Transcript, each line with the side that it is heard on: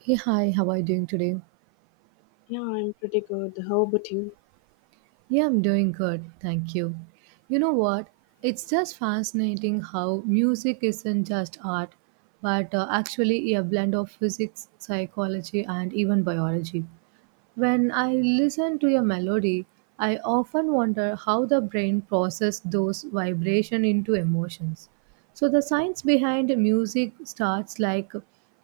right: Hey, hi, how are you doing today?
left: Yeah, I'm pretty good. How about you?
right: Yeah, I'm doing good, thank you. You know what? It's just fascinating how music isn't just art, but actually a blend of physics, psychology, and even biology. When I listen to a melody, I often wonder how the brain processes those vibrations into emotions. So the science behind music starts like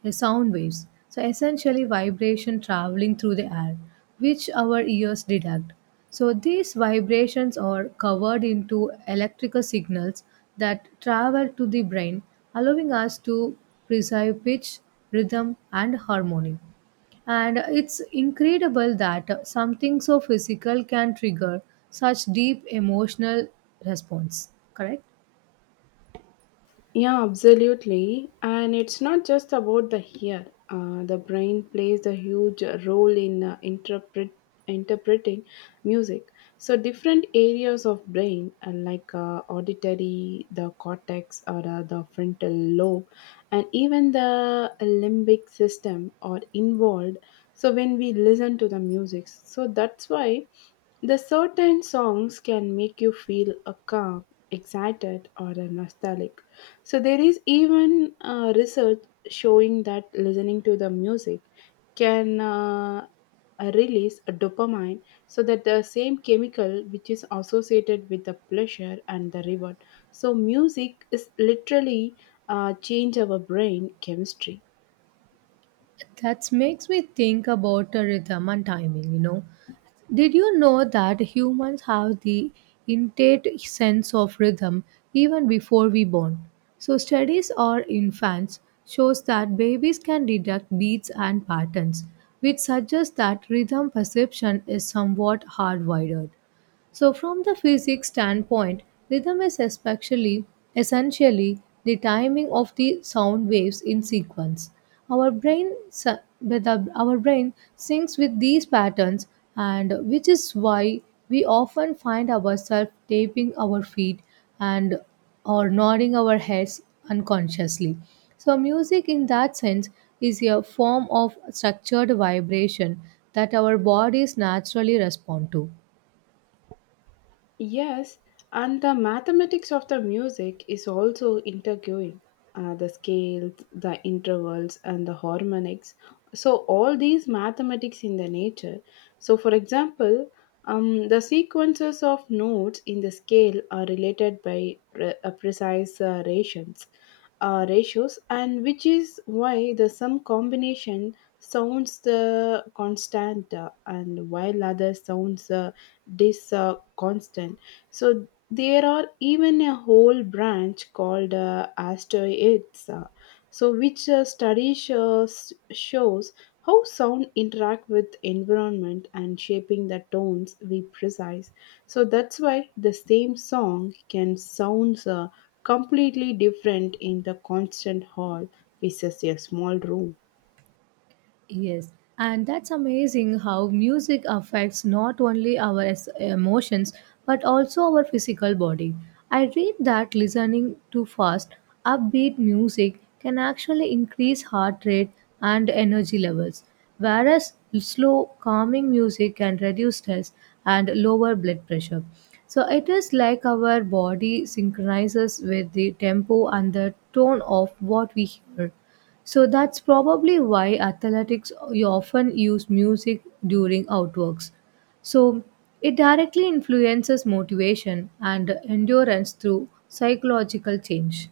right: a sound waves. So essentially vibration traveling through the air, which our ears detect. So these vibrations are covered into electrical signals that travel to the brain, allowing us to perceive pitch, rhythm, and harmony. And it's incredible that something so physical can trigger such deep emotional response. Correct?
left: Yeah, absolutely. And it's not just about the ear. The brain plays a huge role in interpreting music. So different areas of brain, like auditory, the cortex, or the frontal lobe, and even the limbic system, are involved. So when we listen to the music, so that's why the certain songs can make you feel a calm, excited, or a nostalgic so there is even research showing that listening to the music can release a dopamine, so that the same chemical which is associated with the pleasure and the reward. So music is literally change our brain chemistry.
right: That makes me think about the rhythm and timing, you know. Did you know that humans have the innate sense of rhythm even before we born? So studies on infants shows that babies can detect beats and patterns, which suggests that rhythm perception is somewhat hardwired. So from the physics standpoint, rhythm is especially essentially the timing of the sound waves in sequence. Our brain syncs with these patterns and which is why we often find ourselves tapping our feet and or nodding our heads unconsciously. So music in that sense is a form of structured vibration that our bodies naturally respond to.
left: Yes, and the mathematics of the music is also interviewing the scales, the intervals, and the harmonics. So all these mathematics in the nature. So for example, the sequences of notes in the scale are related by precise ratios, and which is why the some combination sounds the constant and while other sounds this constant. So there are even a whole branch called asteroids, so which studies shows how sound interact with environment and shaping the tones we precise. So that's why the same song can sounds completely different in the constant hall versus a small room.
right: Yes, and that's amazing how music affects not only our emotions but also our physical body. I read that listening to fast, upbeat music can actually increase heart rate and energy levels, whereas slow, calming music can reduce stress and lower blood pressure. So it is like our body synchronizes with the tempo and the tone of what we hear. So that's probably why athletics you often use music during outworks. So it directly influences motivation and endurance through psychological change.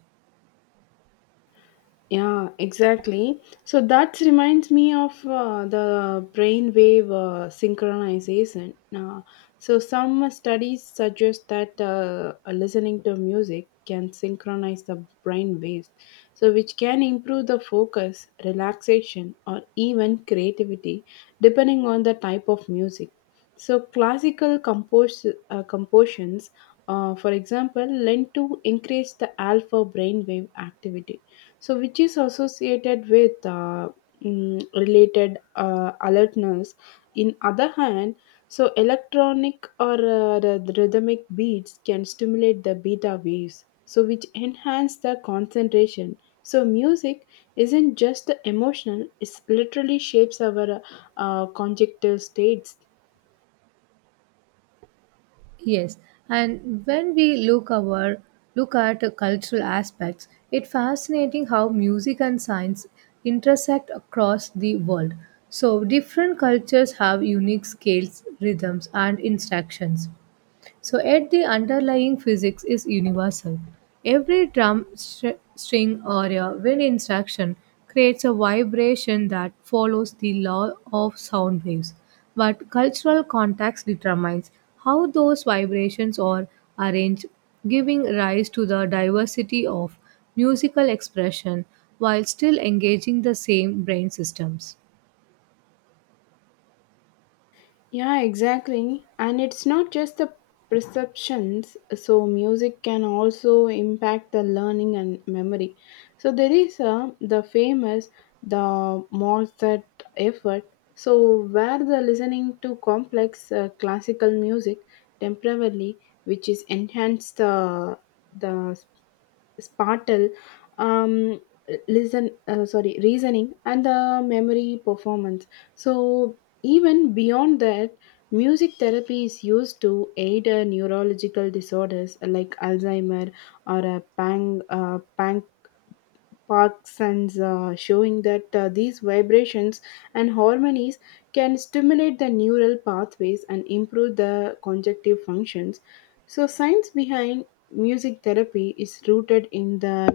left: Yeah, exactly. So that reminds me of the brainwave synchronization. So some studies suggest that listening to music can synchronize the brain waves, so which can improve the focus, relaxation, or even creativity, depending on the type of music. So classical compositions, for example, lend to increase the alpha brainwave activity so which is associated with related alertness in other hand so electronic or rhythmic beats can stimulate the beta waves so which enhance the concentration so music isn't just emotional it literally shapes our conjunctive states.
right: Yes, and when we look at the cultural aspects, it's fascinating how music and science intersect across the world. So different cultures have unique scales, rhythms, and instructions. So, at the underlying physics is universal. Every string or a wind instruction creates a vibration that follows the law of sound waves, but cultural context determines how those vibrations are arranged, giving rise to the diversity of musical expression while still engaging the same brain systems.
left: Yeah, exactly. And it's not just the perceptions, so music can also impact the learning and memory. So there is the famous the Mozart effort, so where the listening to complex classical music temporarily, which is enhanced the sparkle, um, listen, sorry, reasoning, and the memory performance. So even beyond that, music therapy is used to aid neurological disorders like Alzheimer or a pang, panc parks and showing that these vibrations and harmonies can stimulate the neural pathways and improve the conjunctive functions so science behind music therapy is rooted in the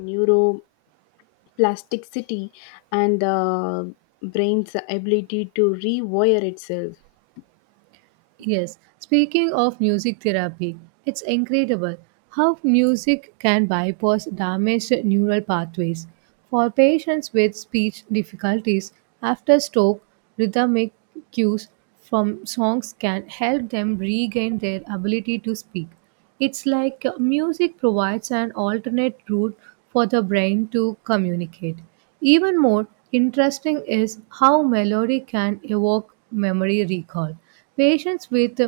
left: neuroplasticity and the brain's ability to rewire itself.
right: Yes, speaking of music therapy, it's incredible how music can bypass damaged neural pathways. For patients with speech difficulties, after stroke, rhythmic cues from songs can help them regain their ability to speak. It's like music provides an alternate route for the brain to communicate. Even more interesting is how melody can evoke memory recall. Patients with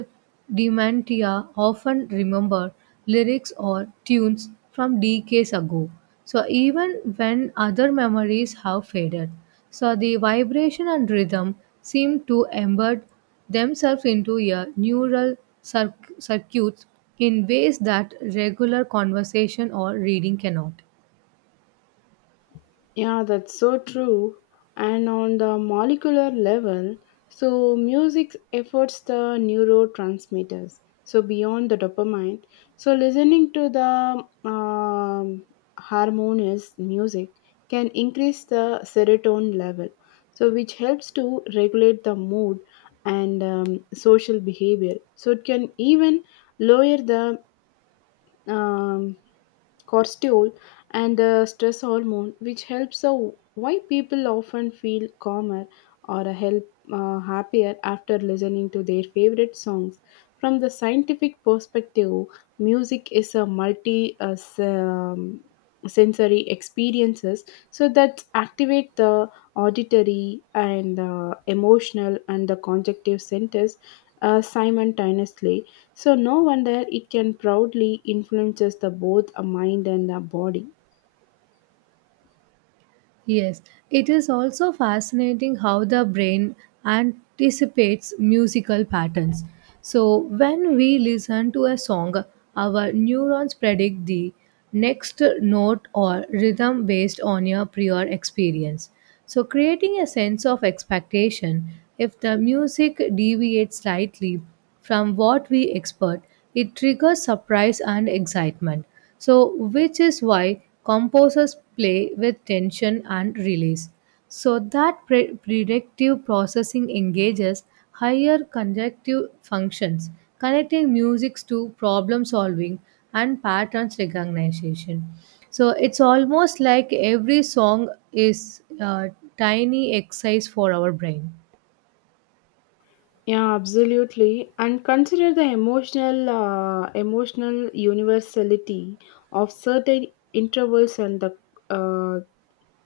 right: dementia often remember lyrics or tunes from decades ago. So even when other memories have faded, so the vibration and rhythm seem to embed themselves into a neural circuits in ways that regular conversation or reading cannot.
left: Yeah, that's so true. And on the molecular level, so music efforts the neurotransmitters. So beyond the dopamine, so listening to the harmonious music can increase the serotonin level, so which helps to regulate the mood and social behavior. So it can even lower the um, cortisol and the stress hormone which helps so why people often feel calmer or a help happier after listening to their favorite songs from the scientific perspective music is a multi sensory experiences so that activate the auditory and emotional and the conjunctive centers simultaneously so no wonder it can proudly influences the both a mind and a body.
right: Yes, it is also fascinating how the brain anticipates musical patterns. So, when we listen to a song, our neurons predict the next note or rhythm based on your prior experience. So, creating a sense of expectation, if the music deviates slightly from what we expect, it triggers surprise and excitement. So, which is why composers play with tension and release. So, that predictive processing engages higher conjunctive functions, connecting music to problem solving and patterns recognition. So, it's almost like every song is a tiny exercise for our brain.
left: Yeah, absolutely. And consider the emotional universality of certain intervals and the uh,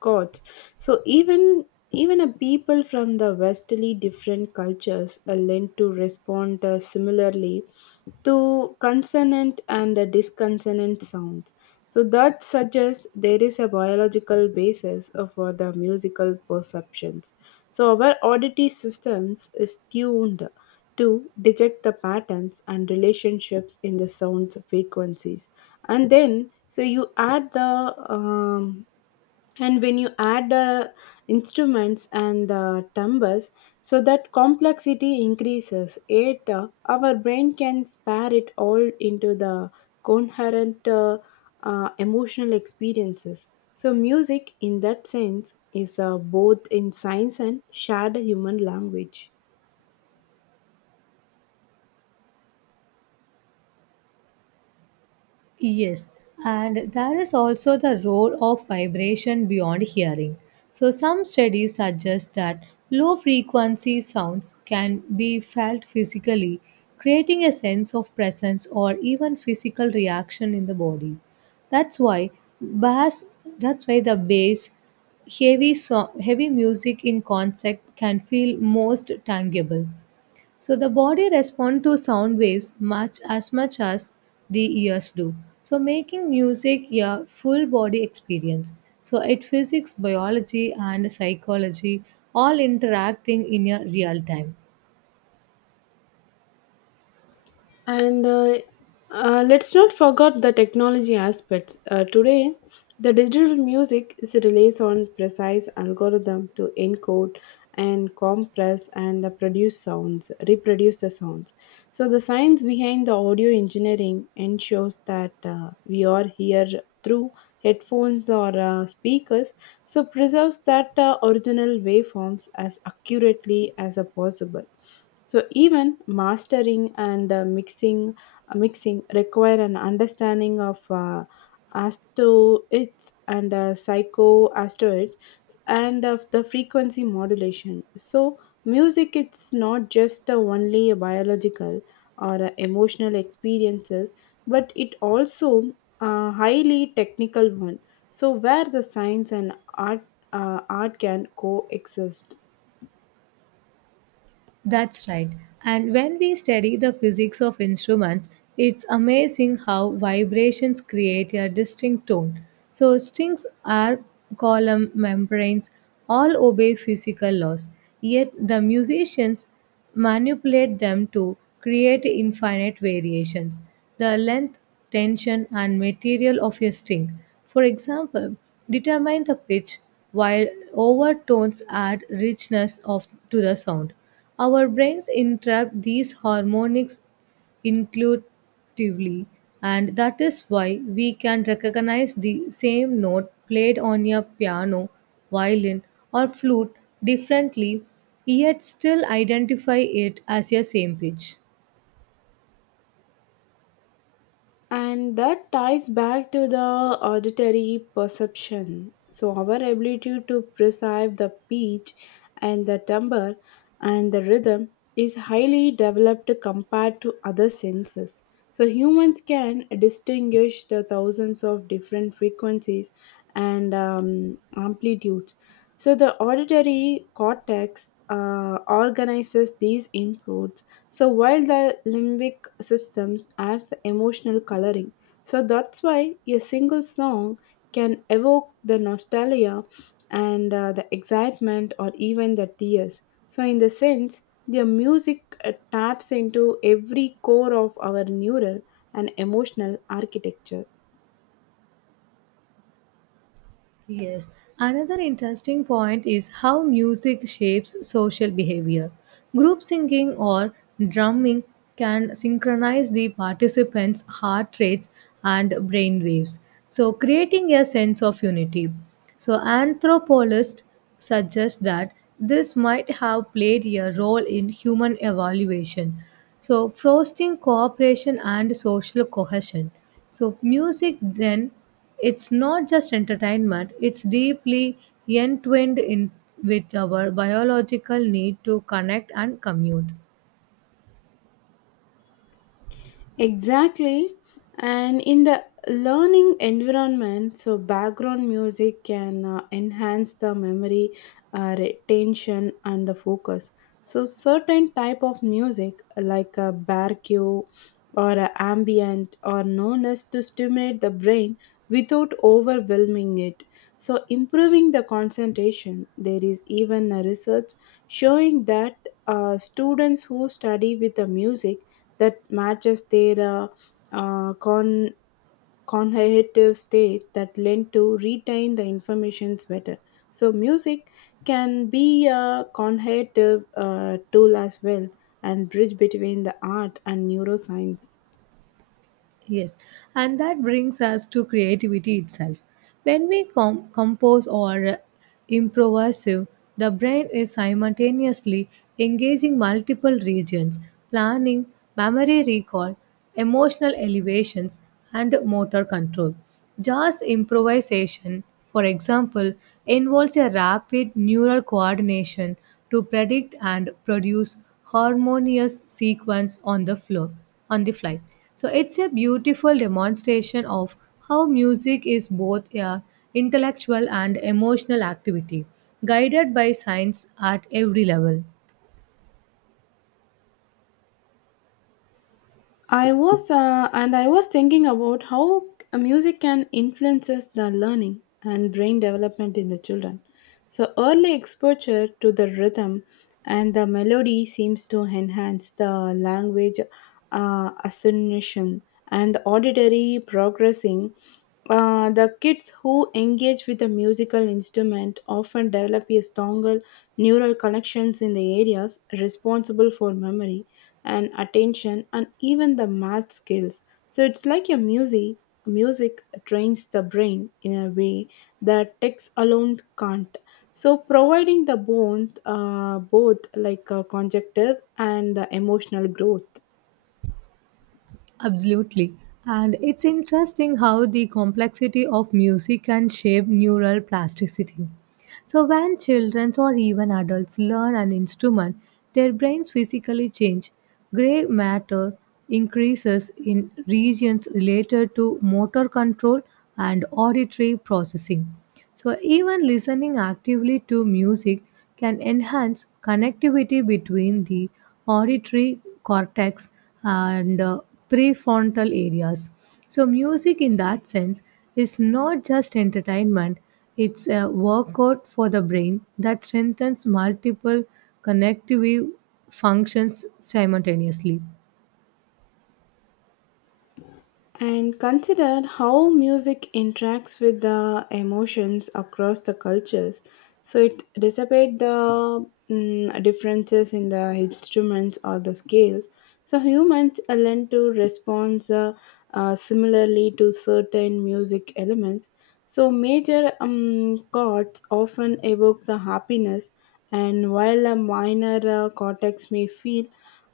left: gods. So even a people from the vastly different cultures are lent to respond similarly to consonant and the disconsonant sounds. So that suggests there is a biological basis for the musical perceptions. So our auditory systems is tuned to detect the patterns and relationships in the sounds frequencies, and then so you add the um, and when you add the instruments and the timbres so that complexity increases it, our brain can spare it all into the coherent emotional experiences so music in that sense is both in science and shared human language.
right: Yes, and there is also the role of vibration beyond hearing. So, some studies suggest that low frequency sounds can be felt physically, creating a sense of presence or even physical reaction in the body. That's why bass, that's why the bass, heavy music in concert can feel most tangible. So the body responds to sound waves much as the ears do. So making music a full body experience. So it physics, biology and psychology all interacting in a real time.
left: And let's not forget the technology aspects. Today, the digital music is relies on precise algorithm to encode and compress and produce sounds, reproduce the sounds. So the science behind the audio engineering ensures that we are here through headphones or speakers, so preserves that original waveforms as accurately as possible. So even mastering and mixing require an understanding of asteroids and psychoasteroids and of the frequency modulation. So music it's not just only a biological or emotional experiences, but it also a highly technical one. So where the science and art can coexist.
right: That's right. And when we study the physics of instruments, it's amazing how vibrations create a distinct tone. So, strings are column membranes, all obey physical laws, yet, the musicians manipulate them to create infinite variations. The length, tension, and material of a string, for example, determine the pitch, while overtones add richness of, to the sound. Our brains entrap these harmonics intuitively, and that is why we can recognize the same note played on a piano, violin, or flute differently, yet still identify it as a same pitch.
left: And that ties back to the auditory perception so our ability to perceive the pitch and the timbre and the rhythm is highly developed compared to other senses so humans can distinguish the thousands of different frequencies and amplitudes so the auditory cortex organizes these inputs so while the limbic systems adds the emotional coloring. So that's why a single song can evoke the nostalgia and the excitement or even the tears. So in the sense, their music taps into every core of our neural and emotional architecture.
right: Yes. Another interesting point is how music shapes social behavior. Group singing or drumming can synchronize the participants' heart rates and brain waves, so creating a sense of unity. So, anthropologists suggest that this might have played a role in human evaluation. So, fostering cooperation and social cohesion. So, music then it's not just entertainment, it's deeply entwined in with our biological need to connect and commute.
left: Exactly. And in the learning environment, so background music can enhance the memory, retention, and the focus. So certain type of music like a barque or a ambient are known as to stimulate the brain without overwhelming it. So improving the concentration. There is even a research showing that students who study with the music that matches their uh, con- cognitive state that lend to retain the informations better. So music can be a cognitive tool as well and bridge between the art and neuroscience.
right: Yes, and that brings us to creativity itself. When we compose or improvise, the brain is simultaneously engaging multiple regions, planning, memory recall, emotional elevations, and motor control. Jazz improvisation, for example, involves a rapid neural coordination to predict and produce harmonious sequence on the fly. So it's a beautiful demonstration of how music is both a intellectual and emotional activity, guided by science at every level.
left: I was and I was thinking about how music can influences the learning and brain development in the children. So early exposure to the rhythm and the melody seems to enhance the language assimilation and auditory progressing. The kids who engage with a musical instrument often develop a stronger neural connections in the areas responsible for memory and attention and even the math skills so it's like a music trains the brain in a way that text alone can't so providing the both like conjunctive and the emotional growth.
right: Absolutely. And it's interesting how the complexity of music can shape neural plasticity. So, when children or even adults learn an instrument, their brains physically change. Gray matter increases in regions related to motor control and auditory processing. So, even listening actively to music can enhance connectivity between the auditory cortex and prefrontal areas. So, music in that sense is not just entertainment, it's a workout for the brain that strengthens multiple connective functions simultaneously.
left: And consider how music interacts with the emotions across the cultures so it dissipate the differences in the instruments or the scales so humans are learn to respond similarly to certain music elements so major chords often evoke the happiness and while a minor uh, cortex may feel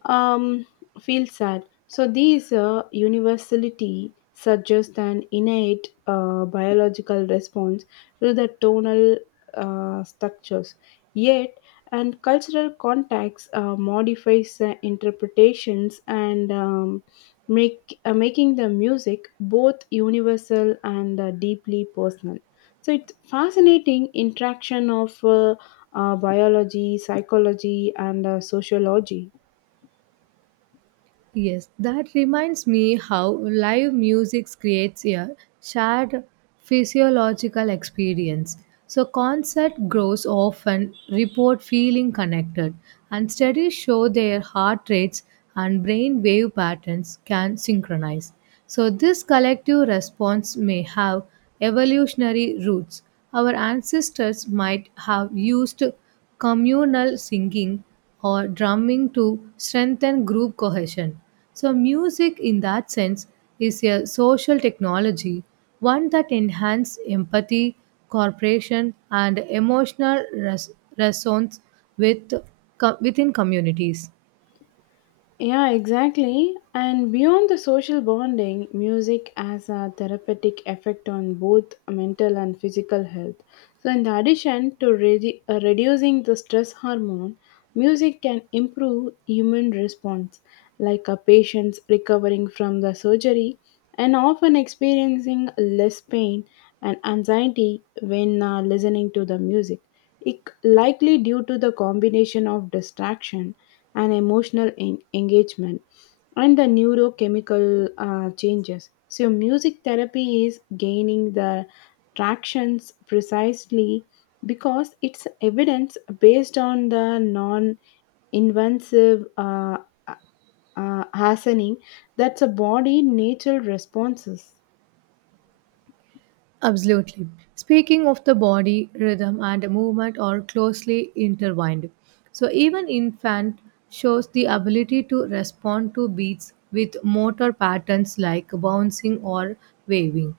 left: um, feel sad so these universality suggests an innate biological response to the tonal structures. Yet, and cultural context modifies the interpretations and make making the music both universal and deeply personal. So it's fascinating interaction of biology, psychology, and sociology.
right: Yes, that reminds me how live music creates a shared physiological experience. So concert grows often report feeling connected and studies show their heart rates and brain wave patterns can synchronize. So this collective response may have evolutionary roots. Our ancestors might have used communal singing or drumming to strengthen group cohesion. So, music in that sense is a social technology, one that enhances empathy, cooperation, and emotional resonance with, within communities.
left: Yeah, exactly. And beyond the social bonding, music has a therapeutic effect on both mental and physical health. So in addition to reducing the stress hormone, music can improve human response, like a patient's recovering from the surgery and often experiencing less pain and anxiety when listening to the music. It likely due to the combination of distraction and emotional engagement and the neurochemical changes. So music therapy is gaining the tractions precisely because it's evidence based on the non invasive uh, hastening that's a body natural responses.
right: Absolutely. Speaking of the body, rhythm and movement are closely intertwined. So even infant shows the ability to respond to beats with motor patterns like bouncing or waving.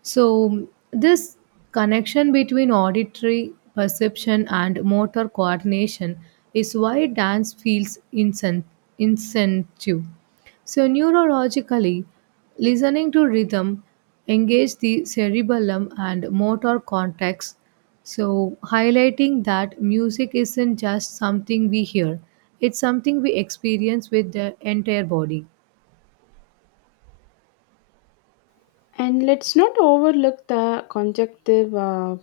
right: So, this connection between auditory perception and motor coordination is why dance feels incentive. So, neurologically, listening to rhythm engages the cerebellum and motor cortex. So, highlighting that music isn't just something we hear, it's something we experience with the entire body.
left: And let's not overlook the conjunctive uh,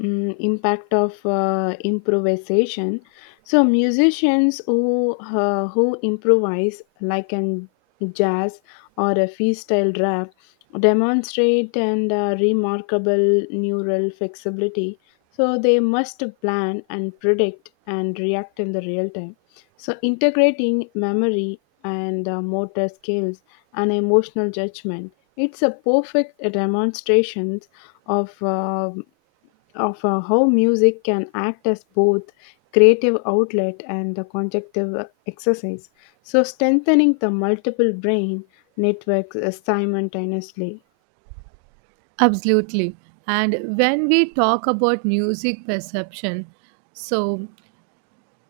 left: mm, impact of improvisation. So musicians who improvise, like in jazz or a freestyle rap, demonstrate and remarkable neural flexibility. So they must plan and predict and react in the real time. So integrating memory and motor skills and emotional judgment, it's a perfect demonstration of, uh, of how music can act as both creative outlet and a conjunctive exercise. So strengthening the multiple brain networks simultaneously.
right: Absolutely. And when we talk about music perception, so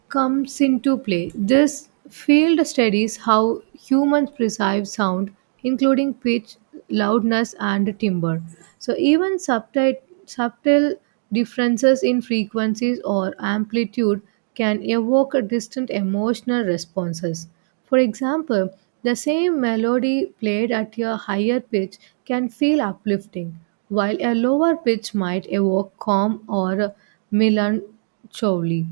right: comes into play. This field studies how humans perceive sound, including pitch, loudness, and timbre. So, even subtle differences in frequencies or amplitude can evoke distant emotional responses. For example, the same melody played at a higher pitch can feel uplifting, while a lower pitch might evoke calm or melancholy.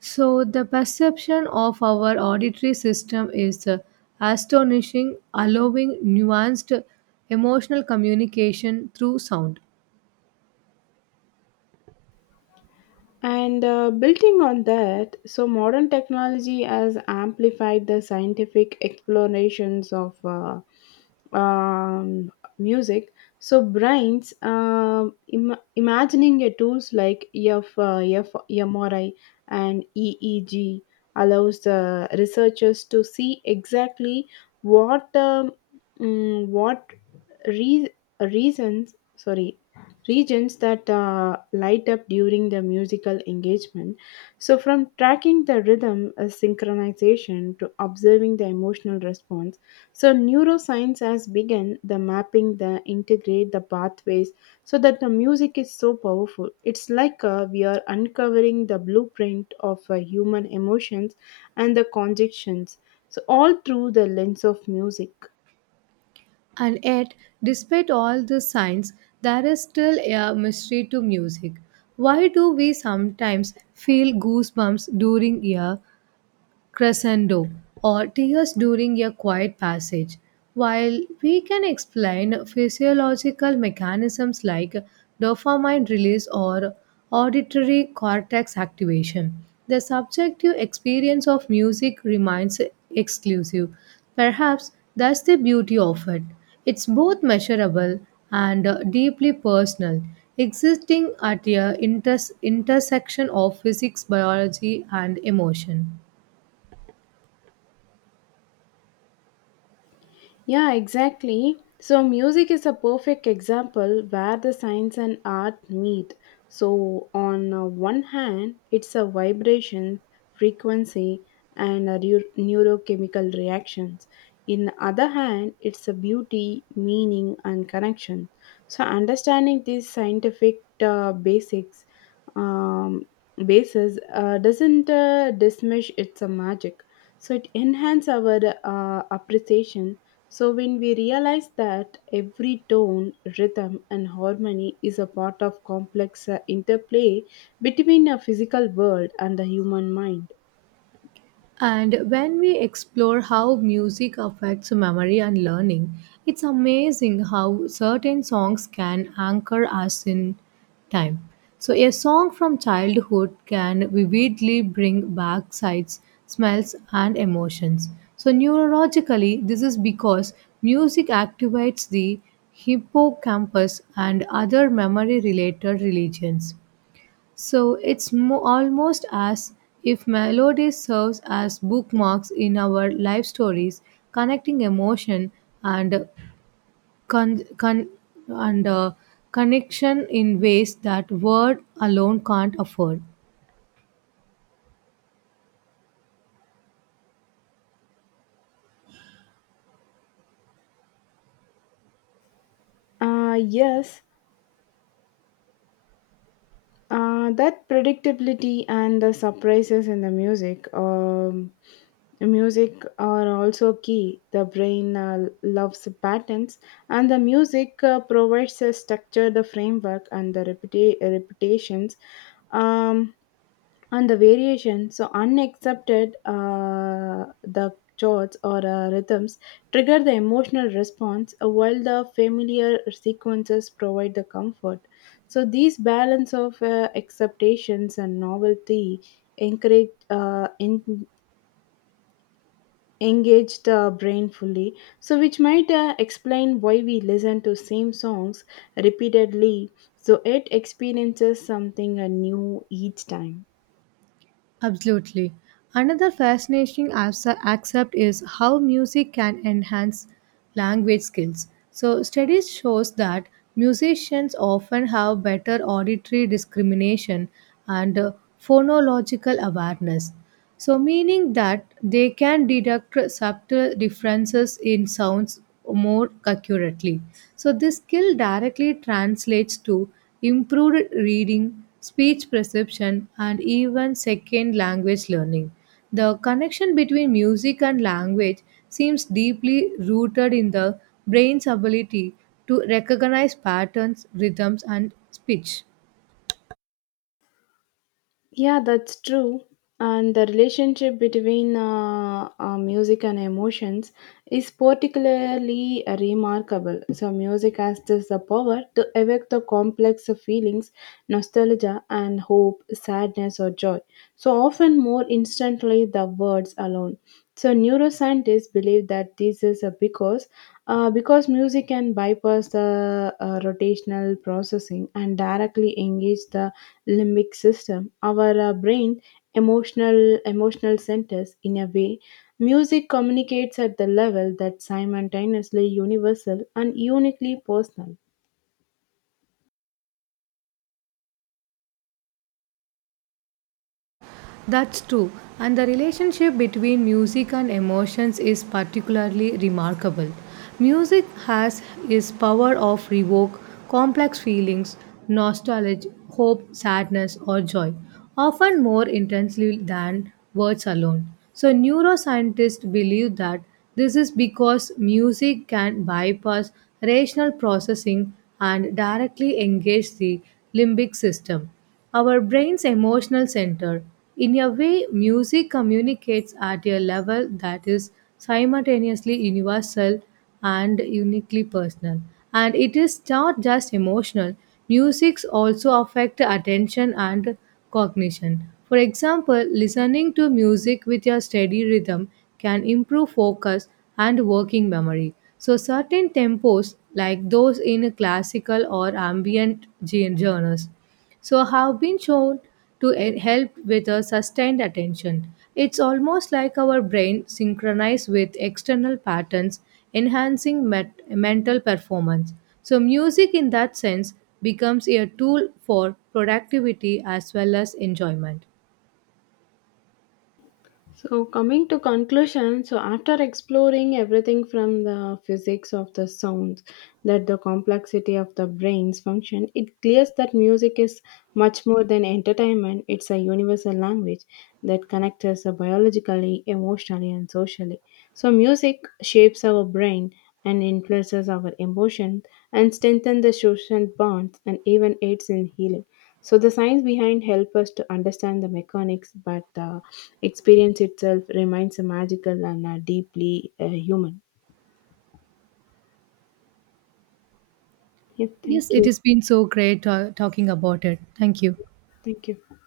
right: So, the perception of our auditory system is astonishing, allowing nuanced emotional communication through sound.
left: And building on that, so modern technology has amplified the scientific explorations of um, music. So brains imagining a tools like EF, and EEG allows the researchers to see exactly what mm, what re- reasons sorry regions that light up during the musical engagement so from tracking the rhythm synchronization to observing the emotional response so neuroscience has begun the mapping the integrate the pathways so that the music is so powerful it's like we are uncovering the blueprint of human emotions and the conjunctions so all through the lens of music.
right: And yet, despite all the signs, there is still a mystery to music. Why do we sometimes feel goosebumps during a crescendo or tears during a quiet passage. While we can explain physiological mechanisms like dopamine release or auditory cortex activation, the subjective experience of music remains exclusive. Perhaps that's the beauty of it. It's both measurable and deeply personal, existing at a intersection of physics, biology, and emotion.
left: Yeah, exactly. So music is a perfect example where the science and art meet. So on one hand, it's a vibration, frequency, and a neurochemical reactions. In the other hand, it's a beauty, meaning, and connection. So understanding these scientific basics um, basis doesn't dismiss its a magic. So it enhances our appreciation so when we realize that every tone, rhythm, and harmony is a part of complex interplay between a physical world and the human mind.
right: And when we explore how music affects memory and learning, it's amazing how certain songs can anchor us in time. So, a song from childhood can vividly bring back sights, smells, and emotions. So, neurologically, this is because music activates the hippocampus and other memory related regions. So it's almost as if melody serves as bookmarks in our life stories, connecting emotion and con- con- and uh, connection in ways that word alone can't afford.
left: Yes, that predictability and the surprises in the music. Music are also key. The brain loves patterns, and the music provides a structure, the framework, and the reputations. Um, and the variation so unaccepted the chords or rhythms trigger the emotional response while the familiar sequences provide the comfort so these balance of acceptations and novelty encourage engage the brain fully so which might explain why we listen to same songs repeatedly so it experiences something new each time.
right: Absolutely. Another fascinating aspect is how music can enhance language skills. So, studies shows that musicians often have better auditory discrimination and phonological awareness. So, meaning that they can deduct subtle differences in sounds more accurately. So, this skill directly translates to improved reading, speech perception, and even second language learning. The connection between music and language seems deeply rooted in the brain's ability to recognize patterns, rhythms, and speech.
left: Yeah, that's true. And the relationship between music and emotions is particularly remarkable. So music has this the power to evoke the complex of feelings, nostalgia, and hope, sadness, or joy. So often more instantly the words alone. So neuroscientists believe that this is a because music can bypass the rotational processing and directly engage the limbic system, our brain emotional centers in a way music communicates at the level that's simultaneously universal and uniquely personal.
right: That's true. And the relationship between music and emotions is particularly remarkable. Music has its power of evoke complex feelings, nostalgia, hope, sadness, or joy, often more intensely than words alone. So neuroscientists believe that this is because music can bypass rational processing and directly engage the limbic system our brain's emotional center. In a way, music communicates at a level that is simultaneously universal and uniquely personal. And it is not just emotional, musics also affect attention and cognition. For example, listening to music with a steady rhythm can improve focus and working memory. So, certain tempos, like those in classical or ambient genres, so have been shown to help with a sustained attention. It's almost like our brain synchronized with external patterns, enhancing mental performance. So, music in that sense becomes a tool for productivity as well as enjoyment.
left: So coming to conclusion, so after exploring everything from the physics of the sounds, that the complexity of the brain's function, it clears that music is much more than entertainment. It's a universal language that connects us biologically, emotionally, and socially. So music shapes our brain and influences our emotion and strengthens the social bonds and even aids in healing. So the science behind help us to understand the mechanics, but the experience itself remains magical and deeply human. Yeah,
right: Yes,
left: thank
right: it
left: you.
right: has been so great talking about it. Thank you.
left: Thank you.